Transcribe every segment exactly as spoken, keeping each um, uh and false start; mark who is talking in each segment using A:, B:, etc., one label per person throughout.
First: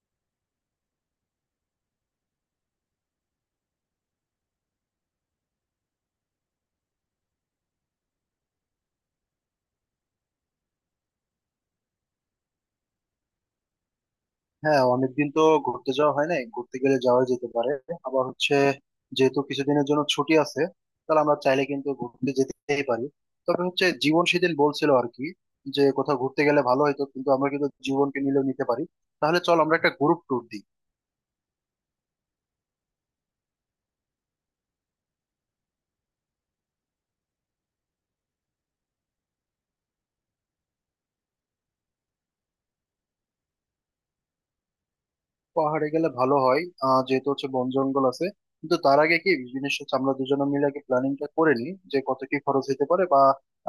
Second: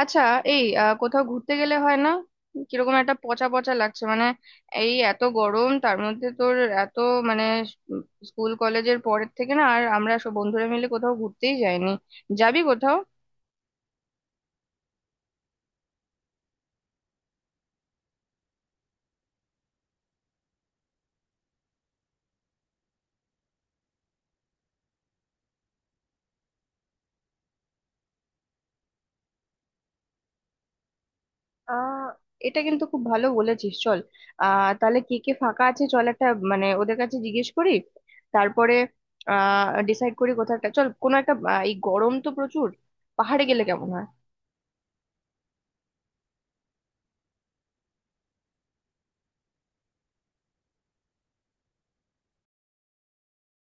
A: আচ্ছা। এই আহ, কোথাও ঘুরতে গেলে হয় না? কিরকম একটা পচা পচা লাগছে, মানে এই এত গরম, তার মধ্যে তোর এত মানে উম, স্কুল কলেজের পরের থেকে না আর আমরা সব বন্ধুরা মিলে কোথাও ঘুরতেই যাইনি। যাবি কোথাও?
B: হ্যাঁ, অনেকদিন তো ঘুরতে যাওয়া হয় নাই, ঘুরতে গেলে যাওয়া যেতে পারে। আবার হচ্ছে যেহেতু কিছুদিনের জন্য ছুটি আছে, তাহলে আমরা চাইলে কিন্তু ঘুরতে যেতেই পারি। তবে হচ্ছে জীবন সেদিন বলছিল আর কি, যে কোথাও ঘুরতে গেলে ভালো হতো, কিন্তু আমরা কিন্তু জীবনকে নিলেও নিতে পারি। তাহলে চল আমরা একটা গ্রুপ ট্যুর দিই।
A: আহ এটা কিন্তু খুব ভালো বলেছিস, চল। আহ তাহলে কে কে ফাঁকা আছে, চল একটা, মানে ওদের কাছে জিজ্ঞেস করি, তারপরে আহ ডিসাইড করি কোথাও একটা চল, কোনো একটা, আহ, এই গরম তো প্রচুর, পাহাড়ে গেলে কেমন হয়?
B: পাহাড়ে গেলে ভালো হয়। আহ যেহেতু হচ্ছে বন জঙ্গল আছে, কিন্তু তার আগে কি জিনিস হচ্ছে, আমরা দুজনে মিলে আগে প্ল্যানিংটা করে নিই যে কত কি খরচ হতে পারে বা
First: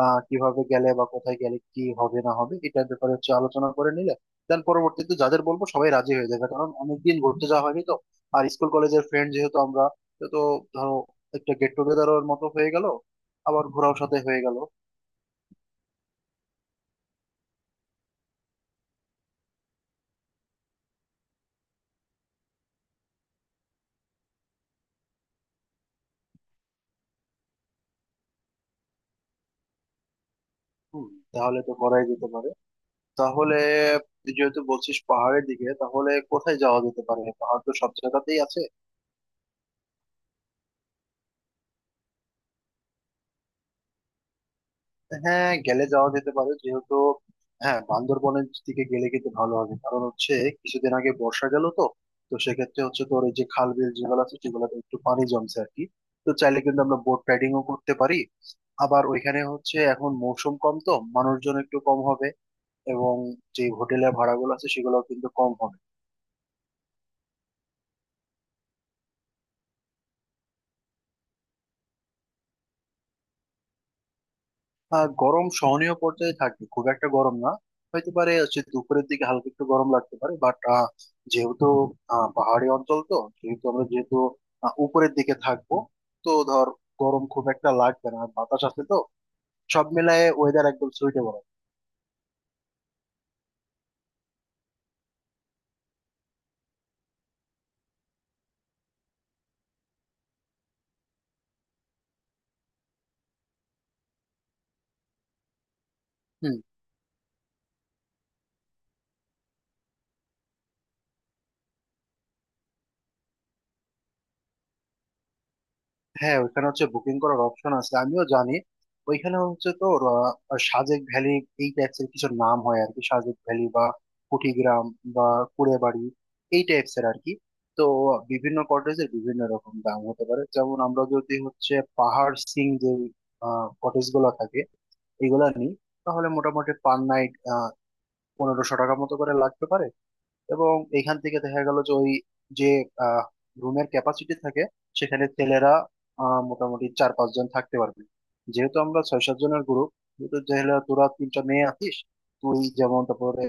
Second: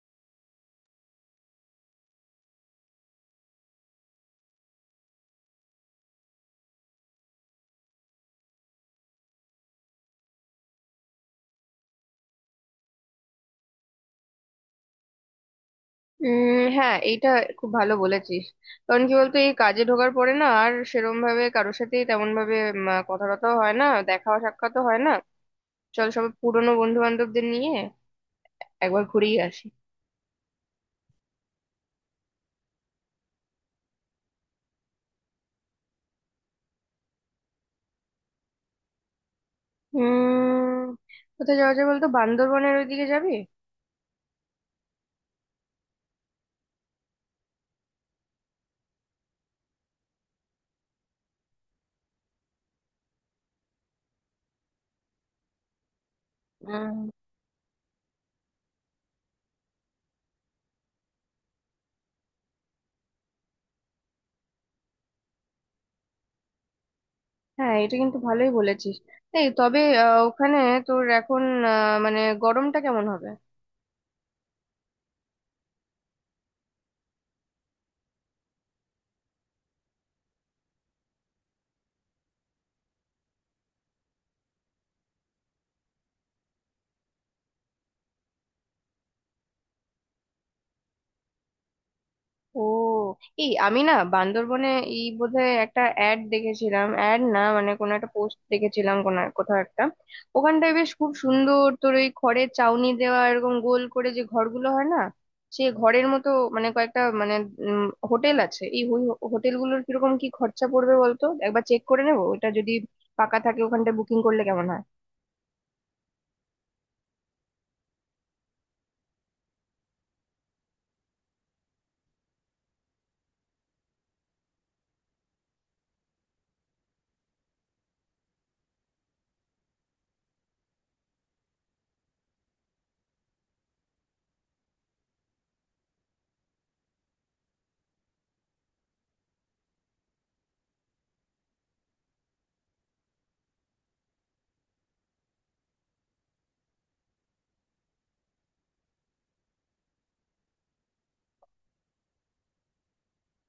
B: আহ কিভাবে গেলে বা কোথায় গেলে কি হবে না হবে এটার ব্যাপারে হচ্ছে আলোচনা করে নিলে দেন পরবর্তীতে যাদের বলবো সবাই রাজি হয়ে যাবে, কারণ অনেকদিন ঘুরতে যাওয়া হয়নি তো। আর স্কুল কলেজের ফ্রেন্ড যেহেতু আমরা, তো ধরো একটা গেট টুগেদারের মতো হয়ে গেল, আবার ঘোরাও সাথে হয়ে গেল।
A: উম হ্যাঁ, এইটা খুব ভালো বলেছিস। কারণ কি বলতো, এই কাজে ঢোকার পরে না আর সেরম ভাবে কারোর সাথেই তেমন ভাবে কথা টথাও হয় না, দেখা সাক্ষাৎও হয় না। চল সব পুরনো বন্ধু বান্ধবদের নিয়ে একবার ঘুরেই আসি।
B: হম, তাহলে তো করাই যেতে পারে। তাহলে তুই যেহেতু বলছিস পাহাড়ের দিকে, তাহলে কোথায় যাওয়া যেতে পারে, পাহাড় তো সব জায়গাতেই আছে।
A: উম কোথায় যাওয়া যায় বলতো, বান্দরবনের ওইদিকে যাবি?
B: হ্যাঁ, গেলে যাওয়া যেতে পারে যেহেতু। হ্যাঁ, বান্দরবনের দিকে গেলে কিন্তু ভালো হবে, কারণ হচ্ছে কিছুদিন আগে বর্ষা গেল তো। তো সেক্ষেত্রে হচ্ছে তোর এই যে খাল বিল যেগুলো আছে সেগুলোতে একটু পানি জমছে আর কি। তো চাইলে কিন্তু আমরা
A: উম,
B: বোট রাইডিংও করতে পারি। আবার ওইখানে হচ্ছে এখন মৌসুম কম তো মানুষজন একটু কম হবে, এবং যে হোটেলের ভাড়াগুলো আছে সেগুলোও কিন্তু কম হবে।
A: হ্যাঁ এটা কিন্তু ভালোই বলেছিস। এই তবে আহ, ওখানে তোর এখন, আহ, মানে গরমটা কেমন হবে?
B: আহ গরম সহনীয় পর্যায়ে থাকবে, খুব একটা গরম না। হয়তো পারে হচ্ছে দুপুরের দিকে হালকা একটু গরম লাগতে পারে, বাট যেহেতু আহ, পাহাড়ি অঞ্চল তো, যেহেতু আমরা যেহেতু আহ, উপরের দিকে থাকবো, তো ধর গরম খুব একটা লাগবে না, আর বাতাস আছে তো। সব মিলায়ে ওয়েদার একদম সুইটেবল।
A: ও, এই আমি না বান্দরবনে এই বোধহয় একটা অ্যাড দেখেছিলাম, অ্যাড না মানে কোনো একটা পোস্ট দেখেছিলাম, কোনো এক- কোথাও একটা, ওখানটায় বেশ খুব সুন্দর তোর, ওই খড়ের চাউনি দেওয়া এরকম গোল করে যে ঘরগুলো হয় না, সে ঘরের মতো
B: হুম,
A: মানে কয়েকটা, মানে উম, হোটেল আছে। এই হোটেলগুলোর কিরকম কি খরচা পড়বে বলতো, একবার চেক করে নেবো। ওটা যদি পাকা থাকে ওখানটায় বুকিং করলে কেমন হয়?
B: হ্যাঁ ওইখানে হচ্ছে বুকিং করার অপশন আছে, আমিও জানি। ওইখানে হচ্ছে তো আহ, সাজেক ভ্যালি, এই টাইপস এর কিছু নাম হয় আর কি, সাজেক ভ্যালি বা কুটিগ্রাম বা কুড়েবাড়ি, এই টাইপস এর আর কি। তো বিভিন্ন কটেজের বিভিন্ন রকম দাম হতে পারে। যেমন আমরা যদি হচ্ছে পাহাড় সিং যে কটেজ গুলো থাকে এগুলা নিই, তাহলে মোটামুটি পার নাইট পনেরোশো টাকা মতো করে লাগতে পারে। এবং এখান থেকে দেখা গেল যে ওই যে রুমের ক্যাপাসিটি থাকে, সেখানে ছেলেরা আহ, মোটামুটি চার পাঁচজন থাকতে পারবে। যেহেতু আমরা ছয় সাত জনের গ্রুপ, যেহেতু যেহেতু তোরা তিনটা মেয়ে আছিস, তুই যেমন, তারপরে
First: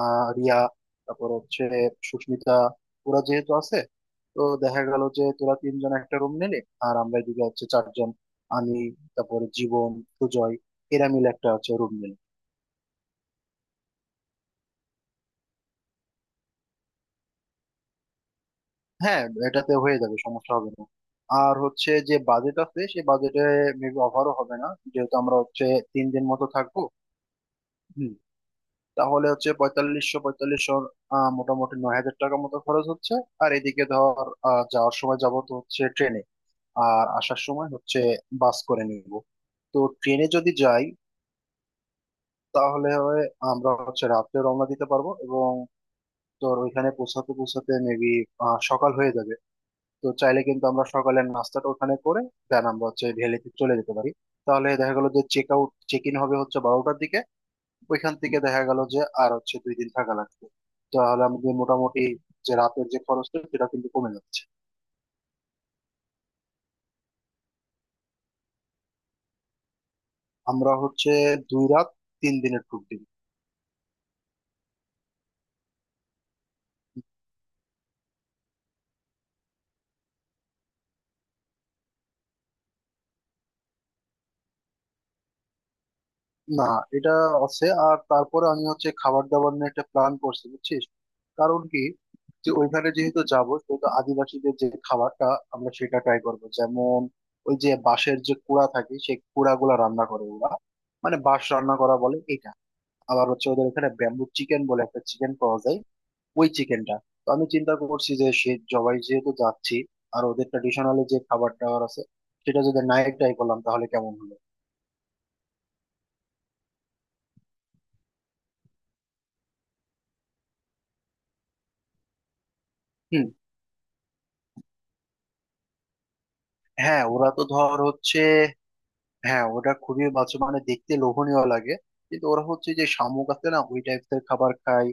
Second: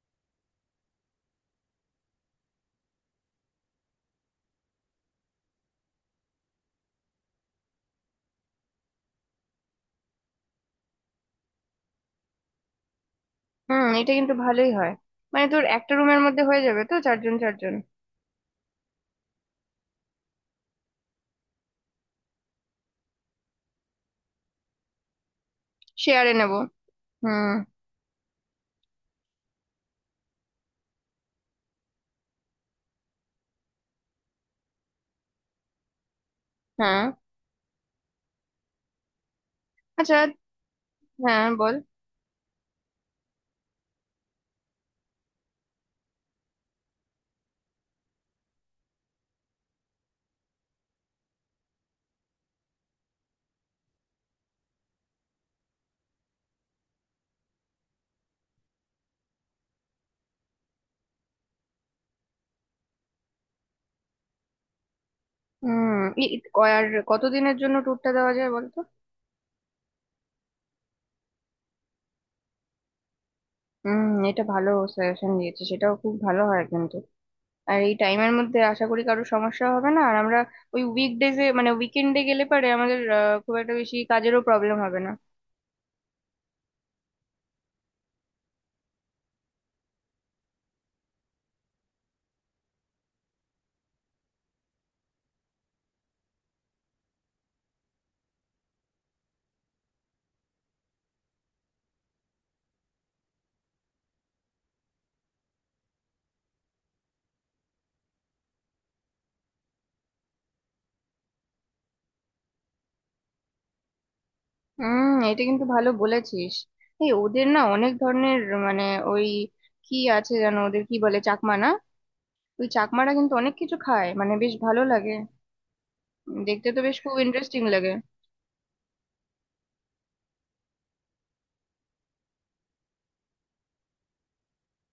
B: আহ, রিয়া, তারপর হচ্ছে সুস্মিতা, ওরা যেহেতু আছে। তো দেখা গেল যে তোরা তিনজন একটা রুম নিলে, আর আমরা এদিকে হচ্ছে চারজন, আমি, তারপরে জীবন, সুজয়, এরা মিলে একটা হচ্ছে রুম নিলাম।
A: হুম, এটা কিন্তু ভালোই হয়। মানে তোর একটা রুমের মধ্যে হয়ে যাবে তো, চারজন চারজন।
B: হ্যাঁ, এটাতে হয়ে যাবে, সমস্যা হবে না। আর হচ্ছে যে বাজেট আছে সেই বাজেটে মেবি অফারও হবে না, যেহেতু আমরা হচ্ছে তিন দিন
A: শেয়ারে
B: মতো
A: নেবো।
B: থাকবো।
A: হুম।
B: হুম। তাহলে হচ্ছে পঁয়তাল্লিশশো পঁয়তাল্লিশশো, আহ, মোটামুটি নয় হাজার টাকা মতো খরচ হচ্ছে। আর এদিকে ধর আহ, যাওয়ার সময় যাবো তো হচ্ছে ট্রেনে,
A: হ্যাঁ।
B: আর আসার সময় হচ্ছে বাস করে নিব। তো
A: আচ্ছা,
B: ট্রেনে যদি যাই,
A: হ্যাঁ বল।
B: তাহলে হয় আমরা হচ্ছে রাত্রে রওনা দিতে পারবো, এবং তোর ওইখানে পৌঁছাতে পৌঁছাতে মেবি সকাল হয়ে যাবে। তো চাইলে কিন্তু আমরা সকালের নাস্তাটা ওখানে করে দেন আমরা হচ্ছে ভ্যালিতে চলে যেতে পারি। তাহলে দেখা গেল যে চেক আউট চেক ইন হবে হচ্ছে বারোটার দিকে। ওইখান থেকে দেখা গেল যে আর হচ্ছে দুই দিন থাকা লাগবে। তাহলে আমাদের মোটামুটি যে রাতের যে খরচটা, সেটা কিন্তু কমে যাচ্ছে।
A: হুম, ই- ই- ক- আর কতদিনের জন্য ট্যুরটা দেওয়া যায় বলতো?
B: আমরা হচ্ছে দুই রাত তিন দিনের ট্যুর দিন।
A: হুম, এটা ভালো সাজেশন দিয়েছে, সেটাও খুব ভালো হয় কিন্তু। আর এই টাইমের মধ্যে আশা করি কারো সমস্যা হবে না, আর আমরা ওই উইকডেজে, মানে উইকেন্ডে গেলে পারে, আমাদের আহ, খুব একটা বেশি কাজেরও প্রবলেম হবে না।
B: না, এটা আছে। আর তারপরে আমি হচ্ছে খাবার দাবার নিয়ে একটা প্ল্যান করছি, বুঝছিস? কারণ কি, যে ওইখানে যেহেতু যাবো, সেহেতু আদিবাসীদের যে খাবারটা, আমরা সেটা ট্রাই করবো। যেমন ওই যে বাঁশের যে কুড়া থাকে, সেই কুড়া গুলা রান্না করে ওরা। মানে বাঁশ রান্না করা বলে এটা। আবার হচ্ছে ওদের ওখানে ব্যাম্বু চিকেন বলে একটা চিকেন পাওয়া যায়, ওই চিকেনটা। তো আমি চিন্তা করছি যে সে জবাই যেহেতু যাচ্ছি, আর ওদের ট্রেডিশনালি যে খাবার দাবার আছে, সেটা যদি নাই ট্রাই করলাম তাহলে কেমন হলো।
A: হুম, এটা কিন্তু ভালো বলেছিস। এই ওদের না অনেক ধরনের মানে ওই কি আছে জানো, ওদের কি বলে, চাকমা না? ওই চাকমারা
B: হুম,
A: কিন্তু অনেক কিছু খায়, মানে বেশ ভালো লাগে দেখতে, তো বেশ
B: হ্যাঁ
A: খুব
B: ওরা তো
A: ইন্টারেস্টিং
B: ধর
A: লাগে।
B: হচ্ছে, হ্যাঁ ওটা খুবই বাচ্চা, মানে দেখতে লোভনীয় লাগে। কিন্তু ওরা হচ্ছে যে শামুক আছে না, ওই টাইপের খাবার খায়।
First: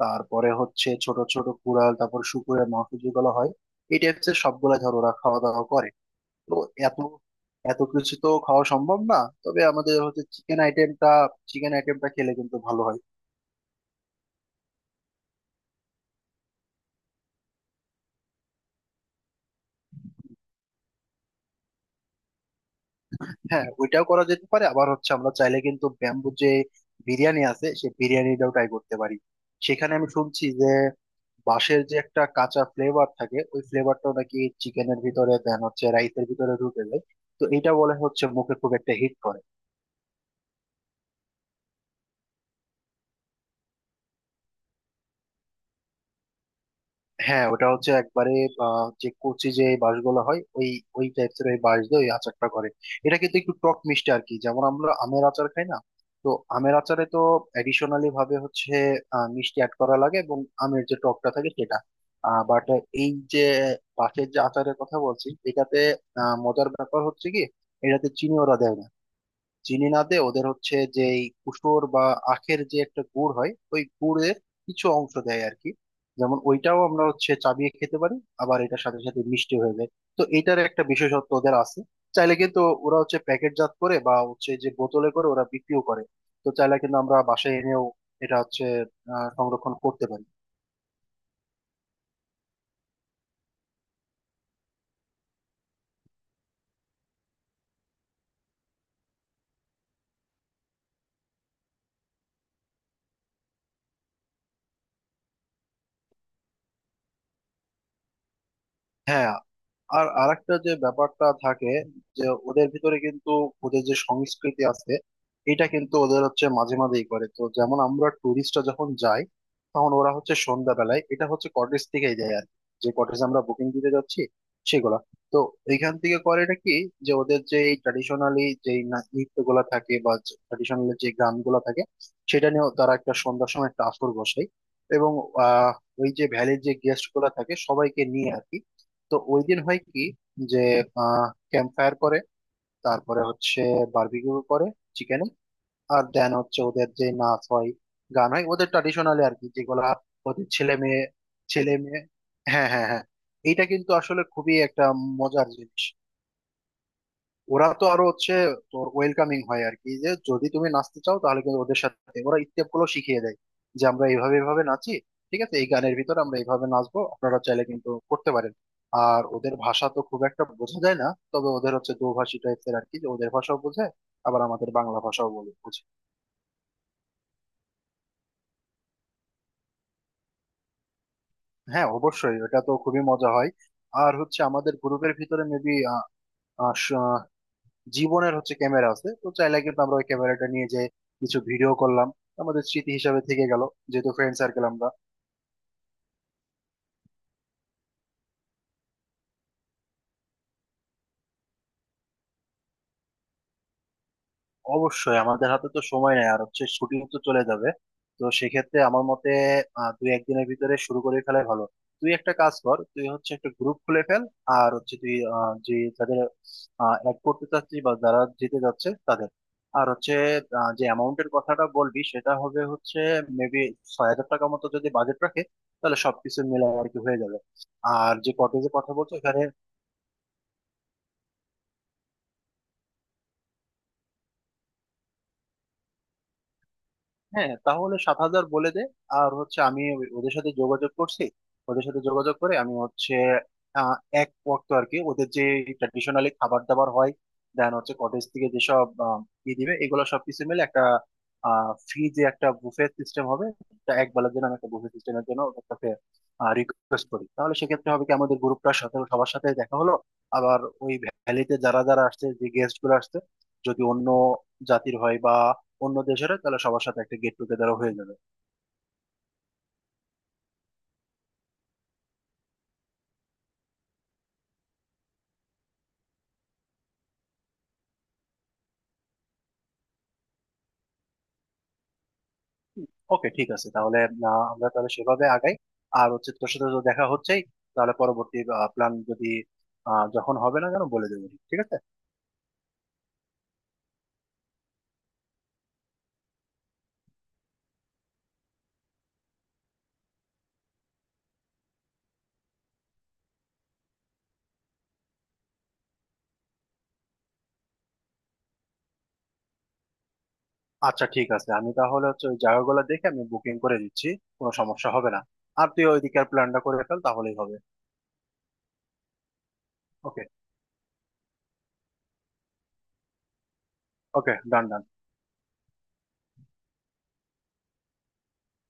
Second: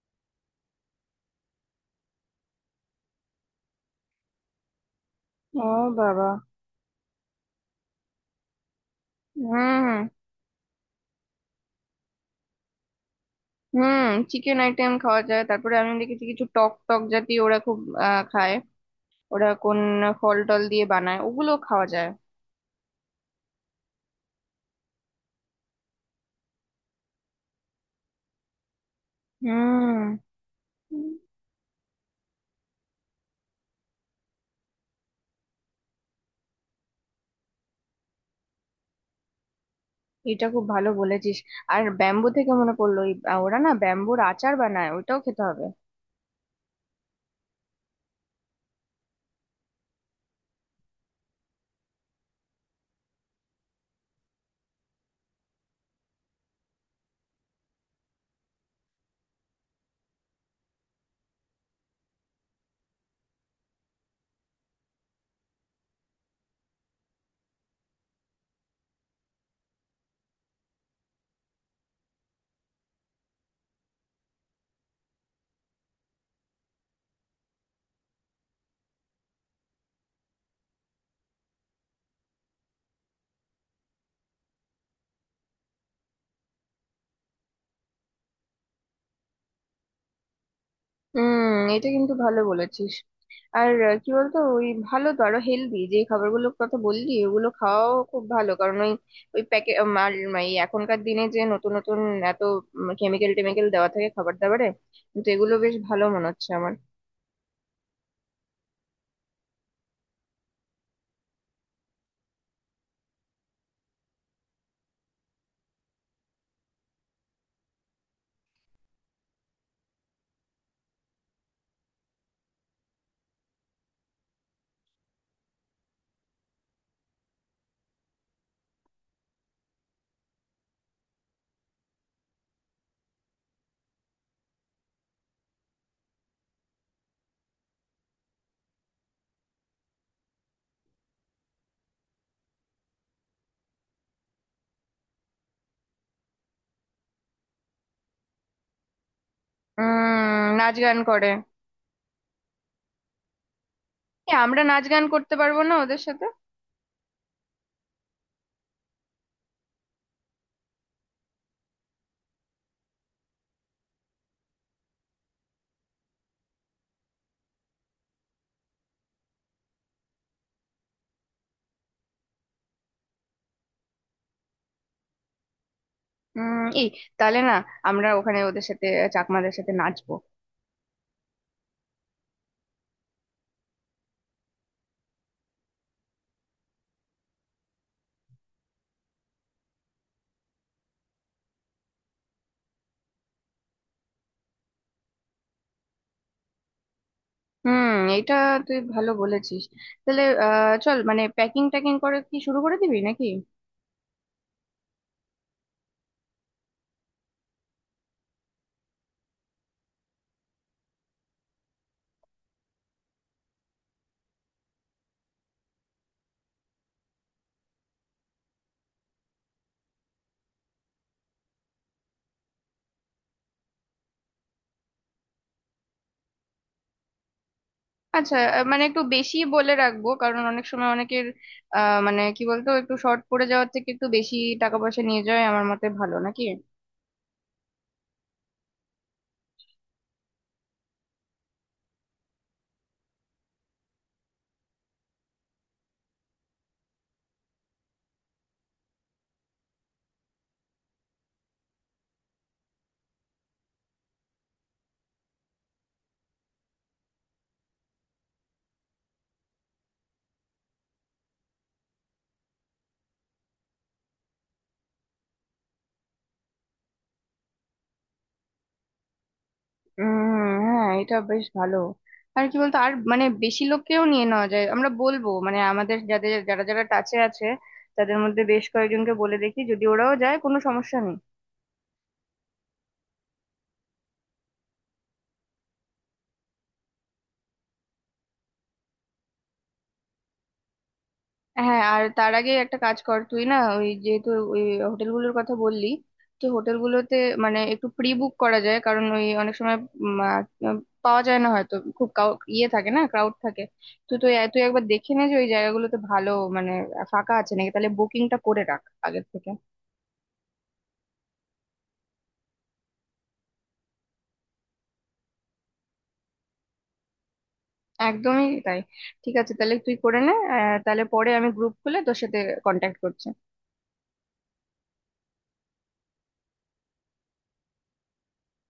B: তারপরে হচ্ছে ছোট ছোট কুড়াল, তারপর শুকুরের মাংস যেগুলো হয়, এই টাইপের সবগুলা ধর ওরা খাওয়া দাওয়া
A: ও
B: করে।
A: বাবা।
B: তো এত এত কিছু তো খাওয়া সম্ভব না। তবে আমাদের
A: হুম।
B: হচ্ছে চিকেন আইটেমটা চিকেন আইটেমটা খেলে কিন্তু ভালো হয়।
A: হুম, চিকেন আইটেম খাওয়া যায়। তারপরে আমি দেখেছি কিছু টক টক জাতীয় ওরা খুব আহ, খায়, ওরা কোন ফল টল দিয়ে বানায়, ওগুলো খাওয়া যায়।
B: হ্যাঁ, ওইটাও করা যেতে পারে। আবার হচ্ছে আমরা চাইলে কিন্তু ব্যাম্বু যে বিরিয়ানি আছে, সেই বিরিয়ানিটাও ট্রাই করতে পারি। সেখানে আমি
A: হুম,
B: শুনছি যে বাঁশের যে একটা কাঁচা ফ্লেভার থাকে, ওই ফ্লেভারটাও নাকি চিকেনের ভিতরে দেন হচ্ছে রাইসের ভিতরে ঢুকে যায়। তো এটা বলে হচ্ছে মুখে খুব একটা হিট করে।
A: এটা খুব ভালো বলেছিস। আর ব্যাম্বু থেকে মনে পড়লো, ওই- ওরা না ব্যাম্বুর আচার বানায়, ওইটাও খেতে হবে।
B: হ্যাঁ, ওটা হচ্ছে একবারে আহ, যে কচি যে বাঁশগুলো হয়, ওই ওই টাইপের ওই বাঁশ দিয়ে ওই আচারটা করে। এটা কিন্তু একটু টক মিষ্টি আর কি, যেমন আমরা আমের আচার খাই না। তো আমের আচারে তো এডিশনালি ভাবে হচ্ছে আহ, মিষ্টি অ্যাড করা লাগে, এবং আমের যে টকটা থাকে সেটা, বাট এই যে বাঁশের যে আচারের কথা বলছি এটাতে, আহ, মজার ব্যাপার হচ্ছে কি, এটাতে চিনি ওরা দেয় না। চিনি না দে ওদের হচ্ছে যে এই কুসুর বা আখের যে একটা গুড় হয়, ওই গুড়ের কিছু অংশ দেয় আর কি। যেমন ওইটাও আমরা হচ্ছে চাবিয়ে খেতে পারি, আবার এটার সাথে সাথে মিষ্টি হয়ে যায়। তো এটার একটা বিশেষত্ব ওদের আছে। চাইলে কিন্তু ওরা হচ্ছে প্যাকেটজাত করে বা হচ্ছে যে বোতলে করে ওরা বিক্রিও করে। তো চাইলে কিন্তু আমরা বাসায় এনেও এটা হচ্ছে আহ সংরক্ষণ করতে পারি।
A: হুম, এটা কিন্তু ভালো বলেছিস। আর আহ, কি বলতো, ওই ভালো তো, আরো হেলদি যে খাবারগুলোর কথা বললি, ওগুলো খাওয়াও খুব ভালো, কারণ ওই ওই প্যাকেট, এই এখনকার দিনে যে নতুন নতুন এত কেমিক্যাল টেমিক্যাল দেওয়া থাকে খাবার দাবারে, কিন্তু এগুলো বেশ ভালো মনে হচ্ছে আমার।
B: হ্যাঁ, আর আরেকটা যে ব্যাপারটা থাকে, যে ওদের ভিতরে কিন্তু ওদের যে সংস্কৃতি আছে, এটা কিন্তু ওদের হচ্ছে মাঝে মাঝেই করে তো। যেমন আমরা টুরিস্টরা যখন যাই, তখন ওরা হচ্ছে সন্ধ্যাবেলায় এটা হচ্ছে কটেজ থেকেই দেয় আর কি। যে কটেজ আমরা বুকিং দিতে যাচ্ছি সেগুলা, তো এইখান থেকে করে এটা কি, যে ওদের যে এই ট্র্যাডিশনালি যে নৃত্যগুলা থাকে বা ট্র্যাডিশনালি যে গানগুলা থাকে, সেটা নিয়েও তারা একটা সন্ধ্যার সময় একটা আসর বসায়। এবং আহ ওই যে ভ্যালির যে গেস্ট গুলা থাকে সবাইকে নিয়ে আর কি। তো ওই দিন হয় কি, যে ক্যাম্প ফায়ার করে, তারপরে হচ্ছে বারবিকিউ করে চিকেনে, আর দেন হচ্ছে ওদের যে নাচ হয়, গান হয় ওদের ট্রাডিশনালি আর কি যেগুলা। ওদের
A: উম,
B: ছেলে
A: নাচ গান
B: মেয়ে,
A: করে?
B: ছেলে মেয়ে, হ্যাঁ হ্যাঁ হ্যাঁ। এটা কিন্তু আসলে
A: এ,
B: খুবই
A: আমরা
B: একটা
A: নাচ গান করতে
B: মজার
A: পারবো না
B: জিনিস।
A: ওদের সাথে?
B: ওরা তো আরো হচ্ছে তোর ওয়েলকামিং হয় আর কি, যে যদি তুমি নাচতে চাও, তাহলে কিন্তু ওদের সাথে ওরা স্টেপ গুলো শিখিয়ে দেয়, যে আমরা এইভাবে এইভাবে নাচি, ঠিক আছে এই গানের ভিতরে আমরা এইভাবে নাচবো, আপনারা চাইলে কিন্তু করতে পারেন। আর ওদের ভাষা তো খুব একটা বোঝা যায় না, তবে ওদের হচ্ছে দোভাষী টাইপের আর কি, যে ওদের ভাষাও বোঝে, আবার আমাদের বাংলা ভাষাও বলে বুঝে।
A: উম এই তাহলে না, আমরা ওখানে ওদের সাথে চাকমাদের সাথে নাচবো।
B: হ্যাঁ, অবশ্যই ওটা তো খুবই মজা হয়। আর হচ্ছে আমাদের গ্রুপের ভিতরে মেবি জীবনের হচ্ছে ক্যামেরা আছে, তো চাইলে কিন্তু আমরা ওই ক্যামেরাটা নিয়ে যে কিছু ভিডিও করলাম, আমাদের স্মৃতি হিসাবে থেকে গেল, যেহেতু ফ্রেন্ড সার্কেল আমরা।
A: হুম, এটা তুই ভালো বলেছিস। তাহলে আহ চল, মানে প্যাকিং ট্যাকিং করে কি শুরু করে দিবি নাকি?
B: অবশ্যই, আমাদের হাতে তো সময় নেই, আর হচ্ছে শুটিং তো চলে যাবে। তো সেক্ষেত্রে আমার মতে আহ, দুই একদিনের ভিতরে শুরু করে ফেলাই ভালো। তুই একটা কাজ কর, তুই হচ্ছে একটা গ্রুপ খুলে ফেল, আর হচ্ছে তুই আহ, যে যাদের অ্যাড করতে চাচ্ছিস বা যারা যেতে যাচ্ছে তাদের, আর হচ্ছে আহ, যে অ্যামাউন্টের কথাটা বলবি সেটা হবে হচ্ছে মেবি ছয় হাজার টাকা মতো যদি বাজেট রাখে তাহলে সবকিছু মিলে আর কি হয়ে যাবে। আর যে
A: আচ্ছা, আহ,
B: কটেজের
A: মানে
B: কথা
A: একটু
B: বলছো
A: বেশি
B: এখানে,
A: বলে রাখবো, কারণ অনেক সময় অনেকের আহ মানে কি বলতো, একটু শর্ট পড়ে যাওয়ার থেকে একটু বেশি টাকা পয়সা নিয়ে যাওয়াই আমার মতে ভালো, নাকি?
B: হ্যাঁ তাহলে সাত হাজার বলে দে। আর হচ্ছে আমি ওই- ওদের সাথে যোগাযোগ করছি, ওদের সাথে যোগাযোগ করে আমি হচ্ছে আহ, এক ওয়াক্ত আর কি ওদের যে ট্র্যাডিশনালি খাবার দাবার হয়, দেন হচ্ছে কটেজ থেকে যেসব আহ, ই দিবে, এগুলো সবকিছু মিলে একটা ফ্রি যে একটা বুফে সিস্টেম হবে। তা এক বেলার জন্য আমি একটা বুফে সিস্টেমের জন্য ওদের কাছে রিকোয়েস্ট করি, তাহলে সেক্ষেত্রে হবে কি, আমাদের গ্রুপটার সাথে সবার সাথে দেখা হলো, আবার ওই ভ্যালিতে যারা যারা আসছে যে গেস্ট গুলো আসছে, যদি অন্য জাতির হয় বা অন্য দেশেরও, তাহলে সবার সাথে একটা গেট টুগেদারও হয়ে যাবে।
A: উম হ্যাঁ, এটা বেশ ভালো। আর কি বলতো, আর মানে বেশি লোককেও নিয়ে নেওয়া যায়, আমরা বলবো মানে আমাদের যাদের, যারা যারা টাচে আছে তাদের মধ্যে বেশ কয়েকজনকে বলে দেখি, যদি ওরাও যায় কোনো সমস্যা নেই।
B: ওকে, ঠিক আছে, তাহলে আহ, আমরা তাহলে সেভাবে আগাই। আর হচ্ছে তোর সাথে তো দেখা হচ্ছেই, তাহলে পরবর্তী প্ল্যান যদি আহ, যখন হবে না কেন বলে দেবো, ঠিক আছে।
A: হ্যাঁ, আর তার আগে একটা কাজ কর, তুই না ওই যেহেতু ওই হোটেলগুলোর কথা বললি, তো হোটেলগুলোতে মানে একটু প্রি বুক করা যায়, কারণ ওই অনেক সময় উম, আহ, পাওয়া যায় না, হয়তো খুব কাউ- ইয়ে থাকে, না ক্রাউড থাকে। তো তুই তুই একবার দেখে নে যে ওই জায়গাগুলোতে ভালো মানে ফাঁকা আছে নাকি, তাহলে বুকিংটা করে রাখ আগের থেকে।
B: আচ্ছা ঠিক আছে, আমি তাহলে হচ্ছে ওই জায়গাগুলো দেখে আমি বুকিং করে দিচ্ছি, কোনো সমস্যা হবে না। আর তুই ওইদিকের প্ল্যানটা করে ফেল, তাহলেই হবে।
A: একদমই তাই। ঠিক আছে, তাহলে তুই করে
B: ওকে,
A: নে, আহ, তাহলে পরে আমি গ্রুপ খুলে তোর সাথে কন্ট্যাক্ট করছি।
B: ওকে, ডান ডান।